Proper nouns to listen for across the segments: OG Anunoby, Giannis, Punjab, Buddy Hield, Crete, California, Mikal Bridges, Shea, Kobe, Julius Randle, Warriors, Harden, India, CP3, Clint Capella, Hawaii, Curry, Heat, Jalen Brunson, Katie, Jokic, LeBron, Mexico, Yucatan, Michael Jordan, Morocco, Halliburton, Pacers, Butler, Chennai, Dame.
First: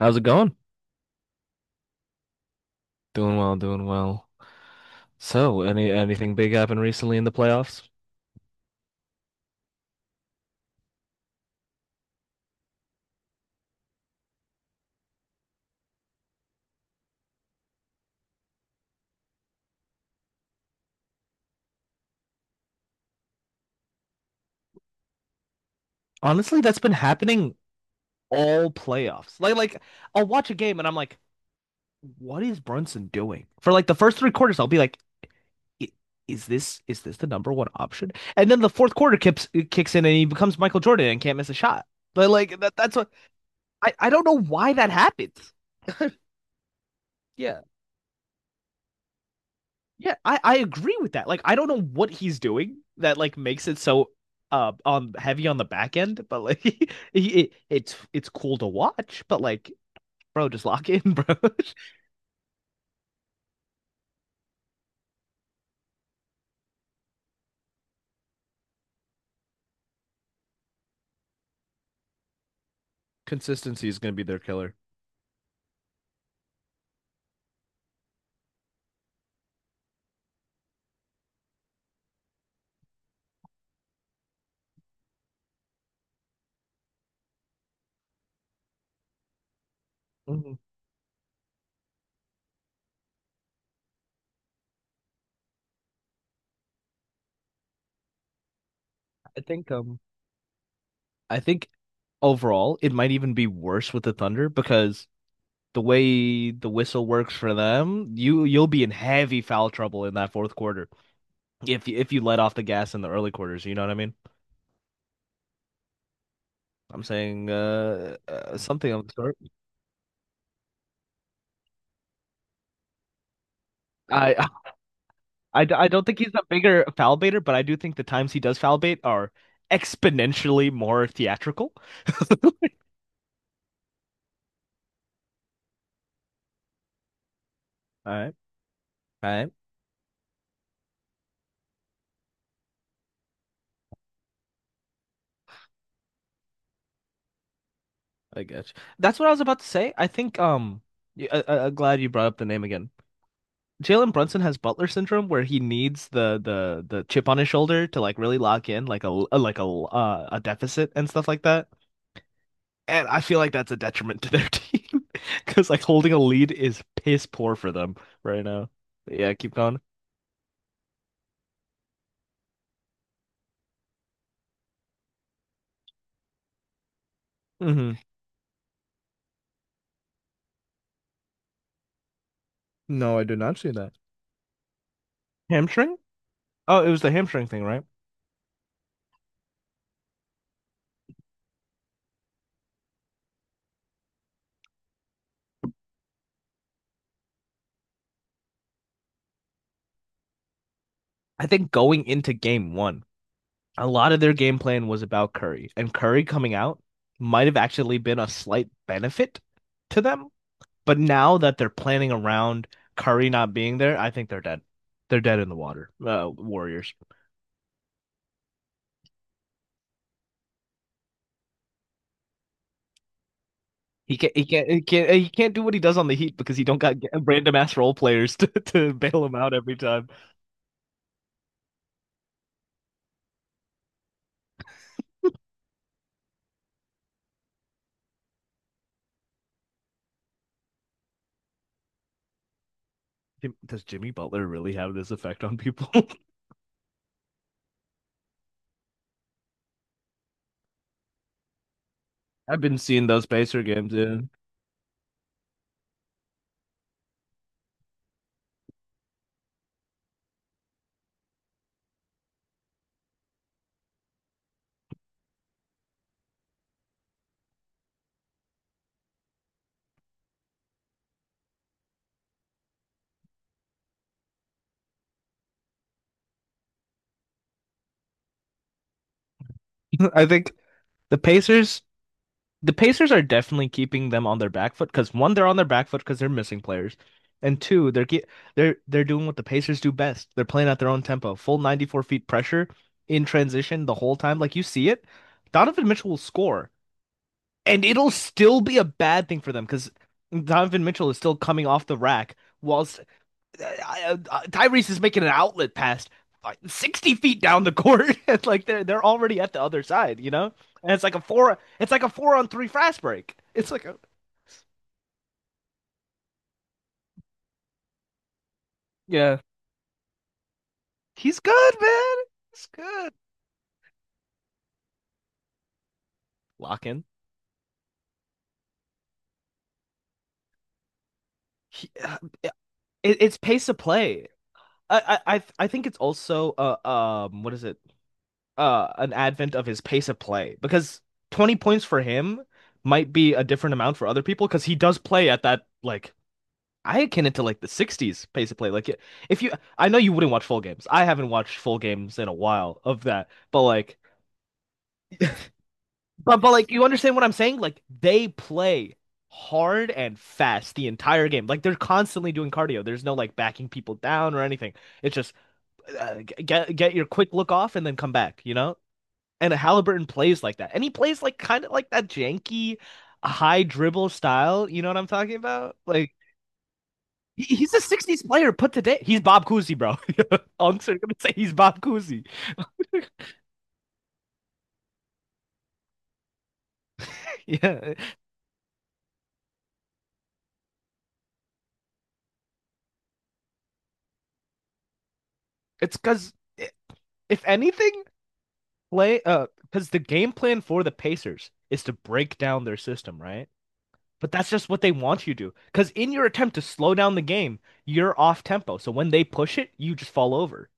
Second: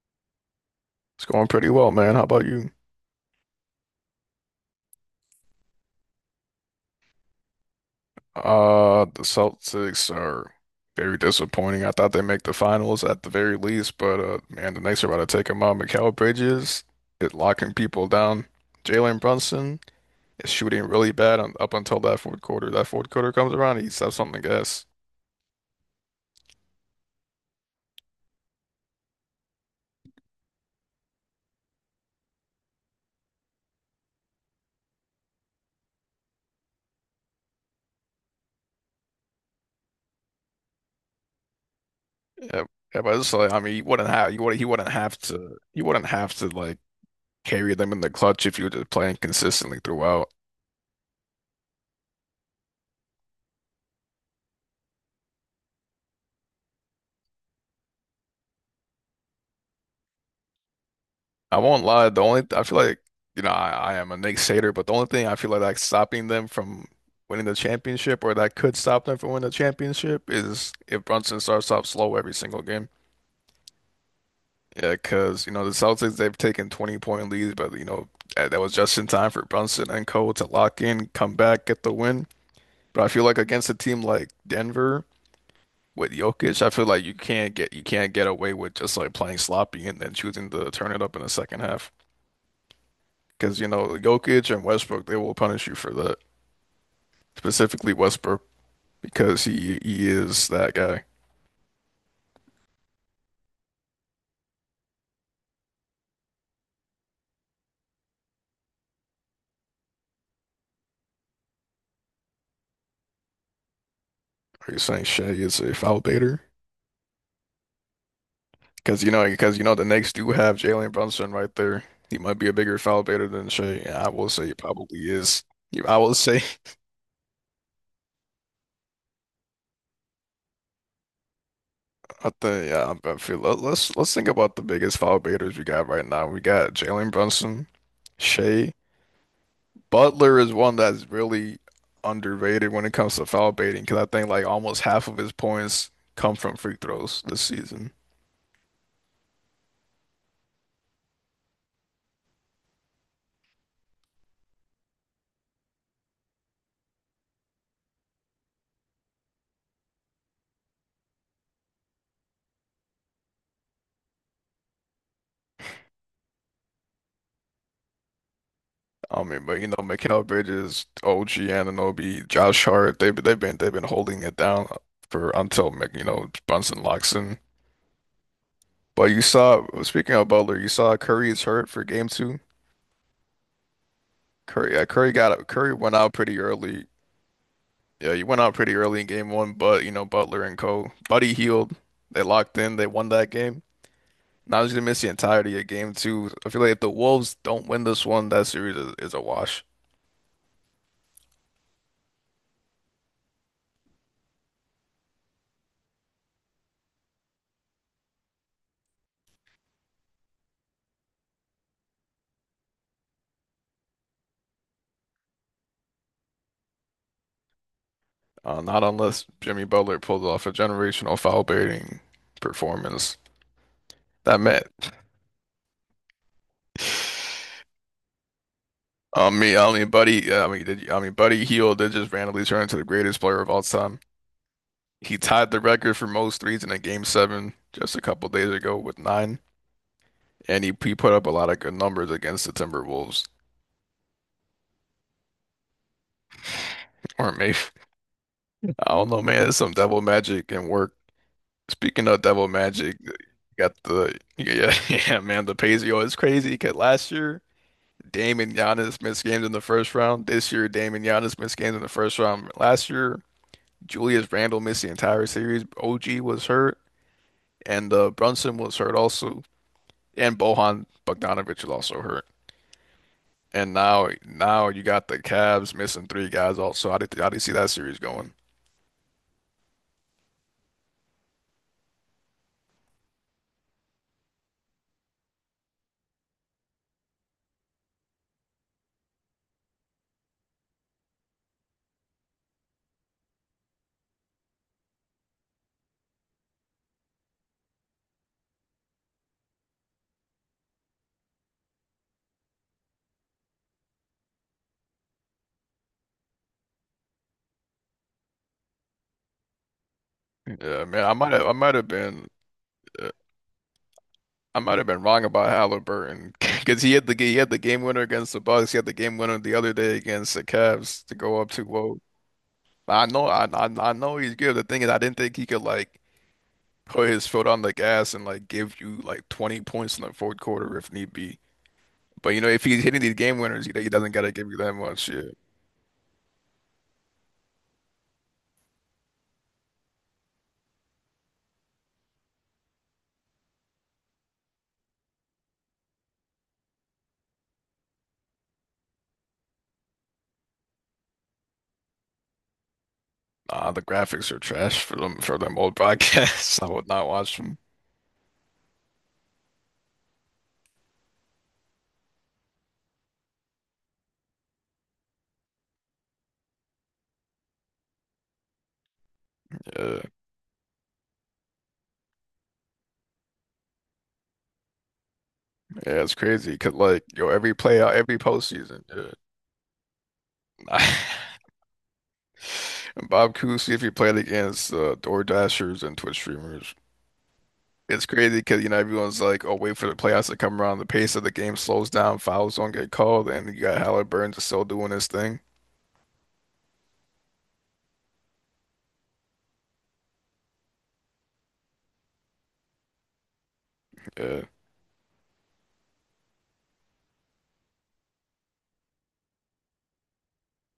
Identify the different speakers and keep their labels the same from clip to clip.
Speaker 1: How's it going?
Speaker 2: It's going pretty well, man. How about you?
Speaker 1: Doing well, doing well. So, anything big happened recently in the playoffs?
Speaker 2: The Celtics are very disappointing. I thought they'd make the finals at the very least, but man, the Knicks are about to take them out. Mikal Bridges is locking people down. Jalen Brunson is shooting really bad on, up until that fourth quarter. That fourth quarter comes around, he steps on the gas.
Speaker 1: Honestly, that's been happening all playoffs. Like I'll watch a game and I'm like, what is Brunson doing? For like the first 3 quarters, I'll be like, "I- is this the number one option?" And then the fourth quarter kicks in and he becomes Michael Jordan and can't miss a shot. But like
Speaker 2: Yeah,
Speaker 1: that's
Speaker 2: yeah,
Speaker 1: what
Speaker 2: but it's like I mean,
Speaker 1: I, I don't know
Speaker 2: you would he
Speaker 1: why that
Speaker 2: wouldn't have
Speaker 1: happens.
Speaker 2: to you wouldn't have to like carry them in the clutch if you were just playing consistently
Speaker 1: Yeah,
Speaker 2: throughout.
Speaker 1: I agree with that. Like, I don't know what he's doing that like makes it so on heavy on the back end, but like he, it, it's cool to watch. But like, bro, just lock in, bro.
Speaker 2: I won't lie. The only I feel like I am a Sater, but the only thing I feel like stopping them from winning the championship or that could stop them from winning the championship is if Brunson starts off slow every single game.
Speaker 1: Consistency is going to be their killer.
Speaker 2: Yeah, because you know the Celtics they've taken 20 point leads, but you know that was just in time for Brunson and Co to lock in, come back, get the win. But I feel like against a team like Denver with Jokic, I feel like you can't get away with just like playing sloppy and then choosing
Speaker 1: Mhm.
Speaker 2: to turn it up in the second half. Because, you know, Jokic and Westbrook, they will punish you for that. Specifically Westbrook,
Speaker 1: I
Speaker 2: because
Speaker 1: think
Speaker 2: he
Speaker 1: um
Speaker 2: he is that guy.
Speaker 1: I think overall it might even be worse with the Thunder because the way the whistle works for them, you'll be in heavy foul trouble in that fourth quarter if you let off the gas in the early quarters. You know what I mean?
Speaker 2: Are you saying Shea is a foul baiter?
Speaker 1: I'm saying something
Speaker 2: Because
Speaker 1: of
Speaker 2: you
Speaker 1: the
Speaker 2: know,
Speaker 1: sort.
Speaker 2: because you know, the Knicks do have Jalen Brunson right there. He might be a bigger foul baiter than Shea, and I will
Speaker 1: I,
Speaker 2: say he probably is.
Speaker 1: I,
Speaker 2: Yeah,
Speaker 1: I
Speaker 2: I
Speaker 1: don't
Speaker 2: will
Speaker 1: think he's
Speaker 2: say,
Speaker 1: a bigger foul baiter, but I do think the times he does foul bait are exponentially more theatrical.
Speaker 2: I think, yeah, I feel. Let, let's think about the biggest foul baiters we got right now. We got Jalen Brunson,
Speaker 1: All right,
Speaker 2: Shea,
Speaker 1: all right,
Speaker 2: Butler is one that's really underrated when it comes to foul baiting because I think like almost half of his points come from free throws this season.
Speaker 1: I guess that's what I was about to say. I think I am glad you brought up the name again. Jalen Brunson has Butler syndrome, where he needs the chip on his shoulder to like really lock in, like a like a deficit and stuff like that. And I feel like that's a detriment to their team because like holding a lead is piss poor for them right now.
Speaker 2: I
Speaker 1: Yeah,
Speaker 2: mean,
Speaker 1: keep
Speaker 2: but you know,
Speaker 1: going.
Speaker 2: Mikal Bridges, OG Anunoby, Josh Hart, they've been holding it down for until like, you know Brunson locks in.
Speaker 1: Hmm.
Speaker 2: But you saw, speaking of Butler, you saw Curry is hurt for game two.
Speaker 1: No, I did not see that.
Speaker 2: Curry, yeah, Curry went
Speaker 1: Hamstring?
Speaker 2: out pretty
Speaker 1: Oh,
Speaker 2: early.
Speaker 1: it was the hamstring thing, right?
Speaker 2: Yeah, he went out pretty early in game one, but you know Butler and Co. Buddy healed. They locked in. They won that game. Now just gonna miss the entirety of game two. I feel like if the Wolves don't win this one, that series is a wash.
Speaker 1: I think going into game one, a lot of their game plan was about Curry, and Curry coming out might have actually been a slight benefit to them. But now that they're planning around Curry not being there, I think they're dead. They're dead in the water. Warriors.
Speaker 2: Not unless Jimmy Butler pulls off a generational foul-baiting performance.
Speaker 1: He can't.
Speaker 2: That
Speaker 1: He can't.
Speaker 2: meant,
Speaker 1: He can't. He can't do what he does on the Heat because he don't got random ass role players to, to bail him out
Speaker 2: I
Speaker 1: every
Speaker 2: mean,
Speaker 1: time.
Speaker 2: Buddy, yeah, I mean, did, I mean, Buddy Hield did just randomly turn into the greatest player of all time. He tied the record for most threes in a game seven just a couple days ago with nine, and he put up a lot of good numbers against the Timberwolves.
Speaker 1: Does Jimmy Butler really have this effect on people?
Speaker 2: Or maybe I don't know, man. It's some devil magic and work. Speaking of Devil
Speaker 1: I've been
Speaker 2: Magic,
Speaker 1: seeing
Speaker 2: you
Speaker 1: those Pacer
Speaker 2: got
Speaker 1: games,
Speaker 2: the
Speaker 1: dude.
Speaker 2: yeah, yeah, man, the pay's is crazy because last year Dame and Giannis missed games in the first round. This year Dame and Giannis missed games in the first round. Last year Julius Randle missed the entire series. OG was hurt and Brunson was hurt also, and Bohan Bogdanovic was also hurt. And now you got the Cavs missing three guys also. How do you see that series going?
Speaker 1: I think the Pacers, the Pacers, are definitely keeping them on their back foot because one, they're on their back foot because they're missing players, and two, they're they're doing what the Pacers do best. They're playing at their own tempo, full 94 feet pressure in transition the whole time. Like you see it, Donovan Mitchell will score. And it'll still be a bad thing for them because Donovan Mitchell is still coming off the rack, whilst Tyrese is making an outlet pass like, 60 feet down the court. It's like they're already at the other side, you know?
Speaker 2: Yeah,
Speaker 1: And it's
Speaker 2: man,
Speaker 1: like a four it's like a four on three fast
Speaker 2: uh,
Speaker 1: break. It's like a
Speaker 2: I might have been wrong about Halliburton because he had the game winner against the Bucks. He had the game winner
Speaker 1: yeah.
Speaker 2: the other day against the Cavs to
Speaker 1: He's
Speaker 2: go up
Speaker 1: good,
Speaker 2: 2-0.
Speaker 1: man. He's
Speaker 2: I
Speaker 1: good.
Speaker 2: know, I, I I know he's good. The thing is, I didn't think he could like
Speaker 1: Lock in.
Speaker 2: put his foot on the gas and like give you like 20 points in the fourth quarter if need be.
Speaker 1: He, uh,
Speaker 2: But you know,
Speaker 1: it,
Speaker 2: if he's hitting these
Speaker 1: it's
Speaker 2: game winners,
Speaker 1: pace
Speaker 2: he,
Speaker 1: of
Speaker 2: he doesn't
Speaker 1: play.
Speaker 2: gotta give you that much.
Speaker 1: I,
Speaker 2: Yeah.
Speaker 1: I I I think it's also what is it? An advent of his pace of play because 20 points for him might be a different amount for other people because he does play at that like, I akin it to like the 60s pace of play, like if you I know you wouldn't watch full games, I haven't watched full games in a while of that, but
Speaker 2: Nah, the
Speaker 1: like,
Speaker 2: graphics are trash for them old
Speaker 1: but
Speaker 2: broadcasts. I
Speaker 1: like, you
Speaker 2: would not
Speaker 1: understand what I'm
Speaker 2: watch
Speaker 1: saying,
Speaker 2: them.
Speaker 1: like they play hard and fast the entire game, like they're constantly doing cardio, there's no like backing people down or anything, it's just get your quick look off and then come back. And
Speaker 2: Yeah,
Speaker 1: Halliburton plays like that. And he plays like kind of like that janky high dribble style. You know what I'm talking about?
Speaker 2: yeah, it's
Speaker 1: Like
Speaker 2: crazy because like yo,
Speaker 1: he-
Speaker 2: every
Speaker 1: he's a
Speaker 2: playout, every
Speaker 1: 60s player put
Speaker 2: postseason.
Speaker 1: today. He's Bob Cousy, bro.
Speaker 2: Yeah.
Speaker 1: Unks are gonna say he's Bob Cousy.
Speaker 2: And Bob Cousy, if you played against DoorDashers and Twitch streamers,
Speaker 1: Yeah.
Speaker 2: it's crazy because you know everyone's like, "Oh, wait for the playoffs to come around." The pace of the game slows down, fouls don't get called, and you got Halliburton just still doing his thing.
Speaker 1: It's because if anything, play because the game plan for the Pacers is to break down their system, right? But
Speaker 2: Yeah,
Speaker 1: that's just what they want you to do. Because in your attempt to slow down the game, you're off tempo. So when they push it, you just fall over.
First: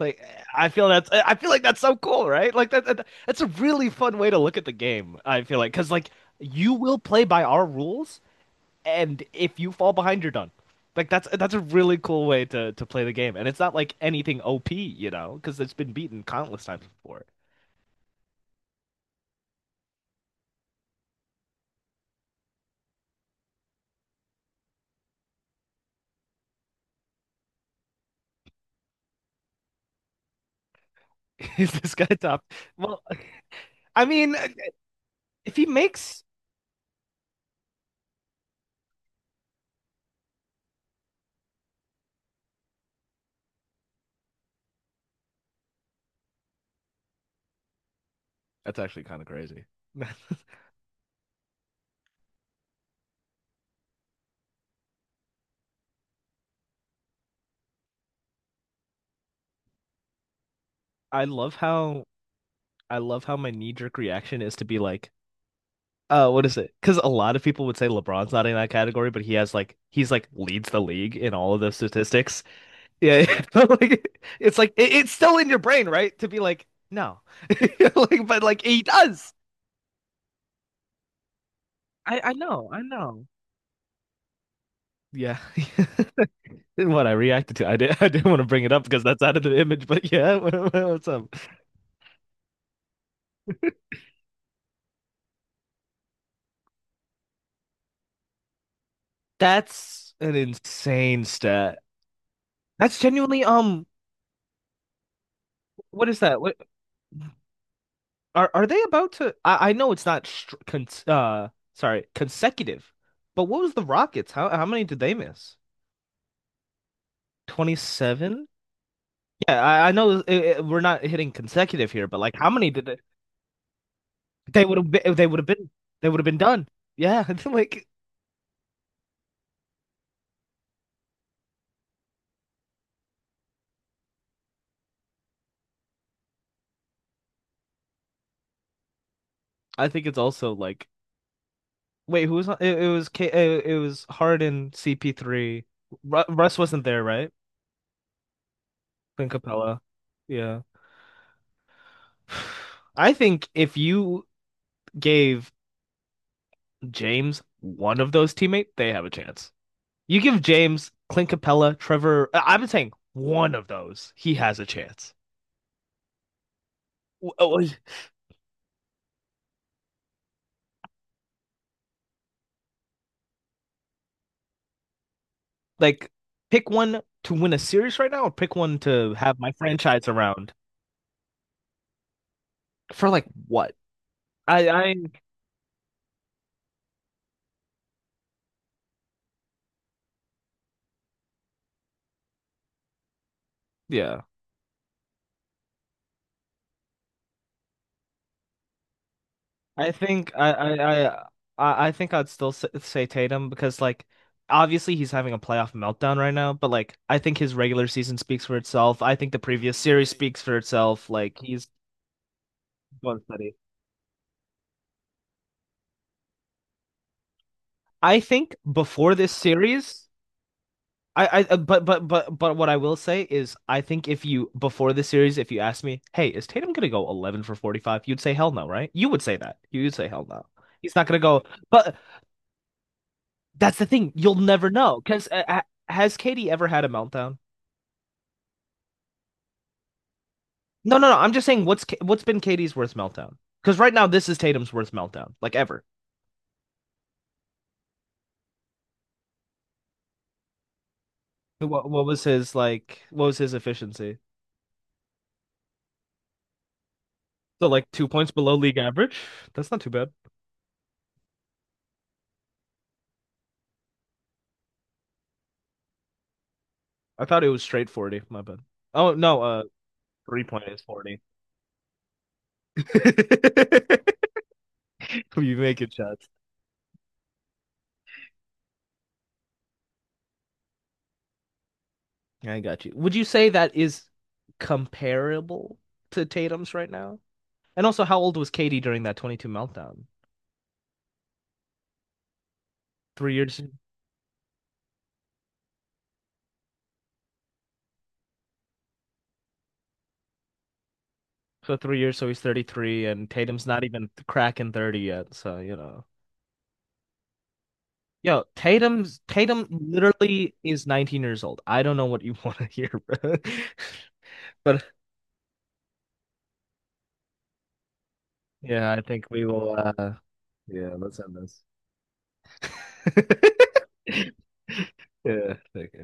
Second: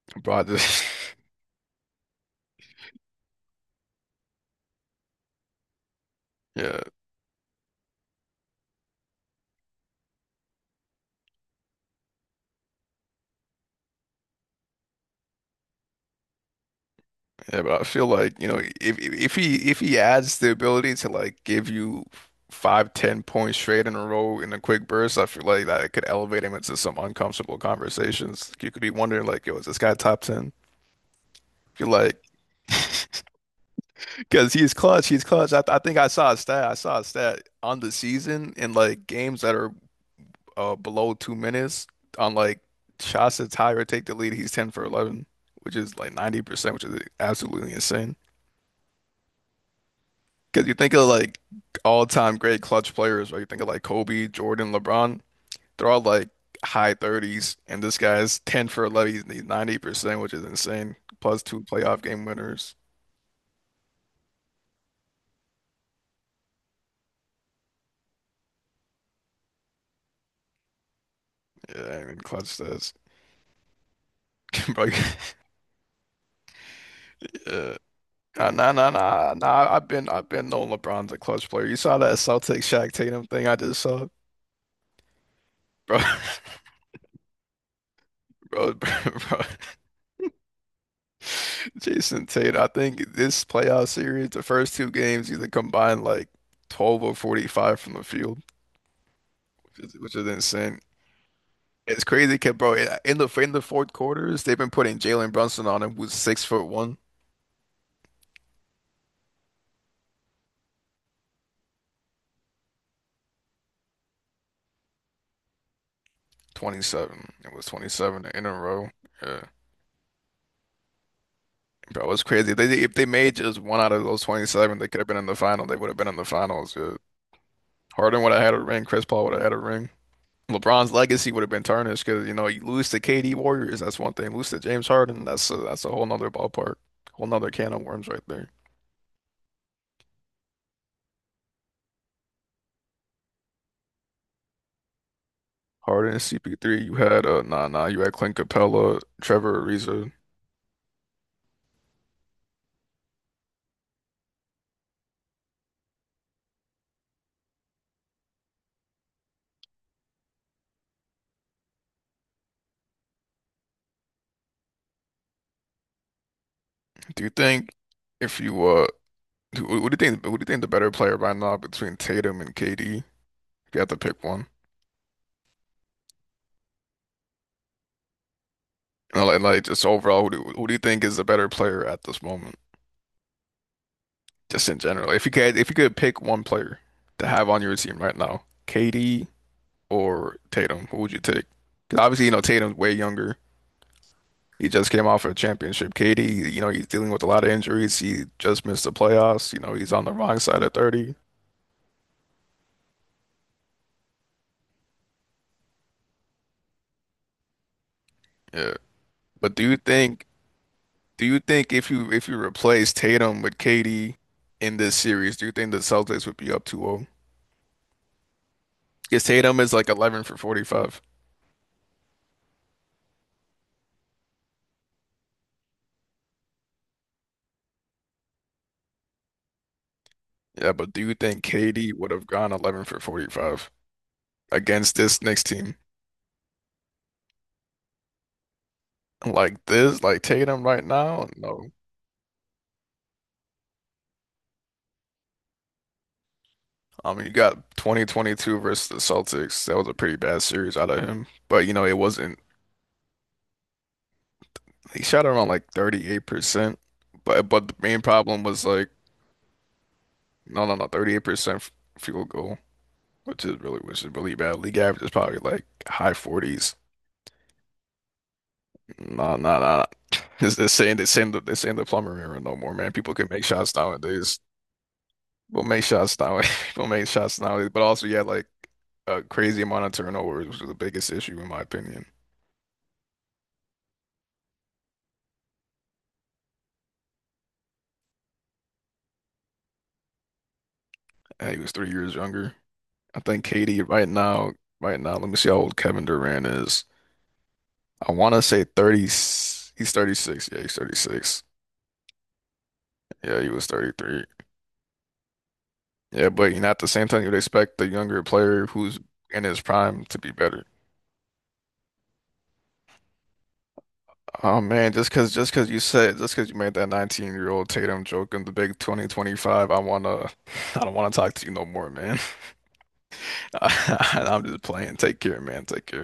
Speaker 1: Like
Speaker 2: but I
Speaker 1: I
Speaker 2: just,
Speaker 1: feel that's I feel like that's so cool, right? Like that's a really fun way to look at the game. I feel like because like you
Speaker 2: yeah,
Speaker 1: will play by our rules, and if you fall behind, you're done. Like that's a really cool way to play the game, and it's not like anything OP, because it's been beaten countless times before.
Speaker 2: yeah. But I feel like you know if he adds the ability to like give you five, 10 points straight in a row in a quick burst, I feel like that could elevate him into some uncomfortable conversations. You could be wondering like, "Yo, is this guy top ten?"
Speaker 1: Is
Speaker 2: feel
Speaker 1: this guy
Speaker 2: like
Speaker 1: top? Well, I mean,
Speaker 2: Because he's clutch, he's clutch.
Speaker 1: if
Speaker 2: I,
Speaker 1: he
Speaker 2: I think I
Speaker 1: makes
Speaker 2: saw a stat. I saw a stat on the season in like games that are below 2 minutes. On like shots that tie or take the lead, he's 10 for 11, which is like 90%, which is absolutely insane.
Speaker 1: that's actually kind of crazy.
Speaker 2: Because you think of like all-time great clutch players, right? You think of like Kobe, Jordan, LeBron. They're all like high 30s, and this guy's 10 for 11. He's 90%, which is insane.
Speaker 1: I
Speaker 2: Plus
Speaker 1: love
Speaker 2: two playoff
Speaker 1: how
Speaker 2: game winners.
Speaker 1: I love how my knee-jerk reaction is to be like, what is it? Because a lot of people would say LeBron's not in that category, but he has like he's like leads the league in all of the
Speaker 2: Yeah, I mean,
Speaker 1: statistics.
Speaker 2: clutch stats,
Speaker 1: Yeah, like it's like
Speaker 2: bro.
Speaker 1: it's still in your brain, right? To be like no,
Speaker 2: Yeah.
Speaker 1: like but
Speaker 2: Nah,
Speaker 1: like
Speaker 2: nah,
Speaker 1: he
Speaker 2: nah,
Speaker 1: does.
Speaker 2: nah, nah. I've been knowing LeBron's a clutch player. You saw that
Speaker 1: I
Speaker 2: Celtics
Speaker 1: know, I
Speaker 2: Shaq
Speaker 1: know.
Speaker 2: Tatum thing I just saw,
Speaker 1: Yeah,
Speaker 2: bro,
Speaker 1: what I reacted to, I did I didn't want to bring it
Speaker 2: bro,
Speaker 1: up
Speaker 2: bro,
Speaker 1: because that's out
Speaker 2: bro.
Speaker 1: of the image, but yeah, what's up?
Speaker 2: Jason Tatum. I think this playoff series, the first two games, either combined like 12 or 45 from the field, which is,
Speaker 1: That's
Speaker 2: which is
Speaker 1: an
Speaker 2: insane.
Speaker 1: insane stat.
Speaker 2: It's crazy, kid, bro.
Speaker 1: That's
Speaker 2: In the
Speaker 1: genuinely
Speaker 2: in the fourth quarters, they've been putting Jalen Brunson on him,
Speaker 1: what
Speaker 2: who's
Speaker 1: is that?
Speaker 2: six
Speaker 1: What,
Speaker 2: foot one,
Speaker 1: are they about to? I know it's not str con sorry, consecutive, but what was the Rockets? How many did they miss?
Speaker 2: 27 It was 27
Speaker 1: 27?
Speaker 2: in a row. Yeah.
Speaker 1: Yeah, I know we're not hitting consecutive here,
Speaker 2: Bro,
Speaker 1: but
Speaker 2: it's
Speaker 1: like, how
Speaker 2: crazy. They
Speaker 1: many did
Speaker 2: If
Speaker 1: they
Speaker 2: they made just one out of those
Speaker 1: they would
Speaker 2: 27, they
Speaker 1: have
Speaker 2: could have
Speaker 1: been
Speaker 2: been
Speaker 1: they
Speaker 2: in the
Speaker 1: would have
Speaker 2: final.
Speaker 1: been
Speaker 2: They would have
Speaker 1: they
Speaker 2: been in
Speaker 1: would have
Speaker 2: the
Speaker 1: been done.
Speaker 2: finals.
Speaker 1: Yeah, I think, like
Speaker 2: Harden would have had a ring. Chris Paul would have had a ring. LeBron's legacy would have been tarnished because you know you lose to KD Warriors. That's one thing. Lose to James Harden. That's a whole nother ballpark. Whole nother can of worms right there.
Speaker 1: I think it's also like, wait, it was Harden, CP3.
Speaker 2: Harden and
Speaker 1: Ru Russ
Speaker 2: CP3.
Speaker 1: wasn't
Speaker 2: You
Speaker 1: there,
Speaker 2: had
Speaker 1: right?
Speaker 2: Nah, nah. You had Clint Capella,
Speaker 1: Clint
Speaker 2: Trevor
Speaker 1: Capella.
Speaker 2: Ariza.
Speaker 1: Yeah. I think if you gave James one of those teammates, they have a chance. You give James, Clint Capella, Trevor, I've been saying one of those, he has a chance.
Speaker 2: Do you
Speaker 1: Oh,
Speaker 2: think if you who do you think who do you think the better player by now between Tatum and KD? If you had to pick one.
Speaker 1: like, pick one to win a series right now, or pick one to
Speaker 2: And
Speaker 1: have
Speaker 2: like,
Speaker 1: my
Speaker 2: like just
Speaker 1: franchise
Speaker 2: overall, who do,
Speaker 1: around
Speaker 2: who do you think is the better player at this moment?
Speaker 1: for like what? I,
Speaker 2: Just in
Speaker 1: I,
Speaker 2: general, if you could pick one player to have on your team right now, KD or Tatum, who would you take? Because obviously, you know, Tatum's way younger.
Speaker 1: yeah,
Speaker 2: He just came off a championship. KD, you know, he's dealing with a lot of injuries. He just missed the playoffs. You know,
Speaker 1: I
Speaker 2: he's on the
Speaker 1: think
Speaker 2: wrong
Speaker 1: I,
Speaker 2: side of
Speaker 1: I,
Speaker 2: 30.
Speaker 1: I, I think I'd still say Tatum because like obviously he's having a playoff meltdown right now, but like I think his regular season speaks for
Speaker 2: Yeah.
Speaker 1: itself. I think the
Speaker 2: But do
Speaker 1: previous
Speaker 2: you
Speaker 1: series
Speaker 2: think,
Speaker 1: speaks for itself.
Speaker 2: do
Speaker 1: Like
Speaker 2: you
Speaker 1: he's
Speaker 2: think if you replace
Speaker 1: one
Speaker 2: Tatum
Speaker 1: steady.
Speaker 2: with KD in this series, do you think the Celtics would be up 2-0?
Speaker 1: I think before
Speaker 2: Because
Speaker 1: this
Speaker 2: Tatum is like
Speaker 1: series,
Speaker 2: 11 for 45.
Speaker 1: I but what I will say is, I think if you before this series, if you asked me, hey, is Tatum gonna go 11 for 45? You'd say hell no, right? You would say that. You would say hell no.
Speaker 2: Yeah, but
Speaker 1: He's
Speaker 2: do
Speaker 1: not
Speaker 2: you
Speaker 1: gonna
Speaker 2: think
Speaker 1: go.
Speaker 2: KD
Speaker 1: But
Speaker 2: would have gone 11 for 45
Speaker 1: that's the thing. You'll never
Speaker 2: against
Speaker 1: know
Speaker 2: this
Speaker 1: because
Speaker 2: Knicks team?
Speaker 1: has Katie ever had a meltdown?
Speaker 2: Like this, like Tatum right
Speaker 1: No, no, no.
Speaker 2: now?
Speaker 1: I'm just saying
Speaker 2: No.
Speaker 1: what's been Katie's worst meltdown? Because right now this is Tatum's worst meltdown, like ever.
Speaker 2: I mean, you got 2022 versus the Celtics. That was a pretty bad series out of him. But, you know,
Speaker 1: What
Speaker 2: it
Speaker 1: what was
Speaker 2: wasn't,
Speaker 1: his like? What was his efficiency?
Speaker 2: he shot around like 38%. But
Speaker 1: So
Speaker 2: but the
Speaker 1: like
Speaker 2: main
Speaker 1: 2 points
Speaker 2: problem
Speaker 1: below
Speaker 2: was
Speaker 1: league
Speaker 2: like,
Speaker 1: average. That's not too bad.
Speaker 2: no, no, no, 38% field goal, which is really bad. League average is probably like high 40s.
Speaker 1: I thought it was straight 40. My bad. Oh,
Speaker 2: No,
Speaker 1: no,
Speaker 2: no, no.
Speaker 1: three
Speaker 2: It's
Speaker 1: point
Speaker 2: the
Speaker 1: is
Speaker 2: same, the
Speaker 1: 40.
Speaker 2: same, the same, the plumber era no more, man. People can make shots nowadays.
Speaker 1: You
Speaker 2: We'll
Speaker 1: make
Speaker 2: make
Speaker 1: it
Speaker 2: shots
Speaker 1: shots.
Speaker 2: now. We'll make shots now. But also, you had like a crazy amount of turnovers, which was the biggest issue in my opinion.
Speaker 1: I got you. Would you say that is comparable to Tatum's right now? And also, how old was Katie during that 22 meltdown?
Speaker 2: And he was 3 years younger. I
Speaker 1: Three
Speaker 2: think
Speaker 1: years.
Speaker 2: KD right now, let me see how old Kevin Durant is. I want to say 30. He's 36. Yeah, he's 36.
Speaker 1: So 3 years, so he's 33, and
Speaker 2: Yeah, he
Speaker 1: Tatum's
Speaker 2: was
Speaker 1: not even
Speaker 2: 33.
Speaker 1: cracking 30 yet. So.
Speaker 2: Yeah, but you know, at the same time, you'd expect the younger
Speaker 1: Yo,
Speaker 2: player who's
Speaker 1: Tatum's
Speaker 2: in his
Speaker 1: Tatum
Speaker 2: prime to be
Speaker 1: literally
Speaker 2: better.
Speaker 1: is 19 years old. I don't know what you want to hear, bro.
Speaker 2: Oh
Speaker 1: But
Speaker 2: man, just cause you made that 19-year-old Tatum joke in the big
Speaker 1: yeah, I think we
Speaker 2: 2025,
Speaker 1: will,
Speaker 2: I wanna I
Speaker 1: yeah,
Speaker 2: don't wanna
Speaker 1: let's
Speaker 2: talk
Speaker 1: end
Speaker 2: to you
Speaker 1: this.
Speaker 2: no more, man. I'm just playing. Take care,
Speaker 1: Yeah,
Speaker 2: man. Take
Speaker 1: okay.
Speaker 2: care.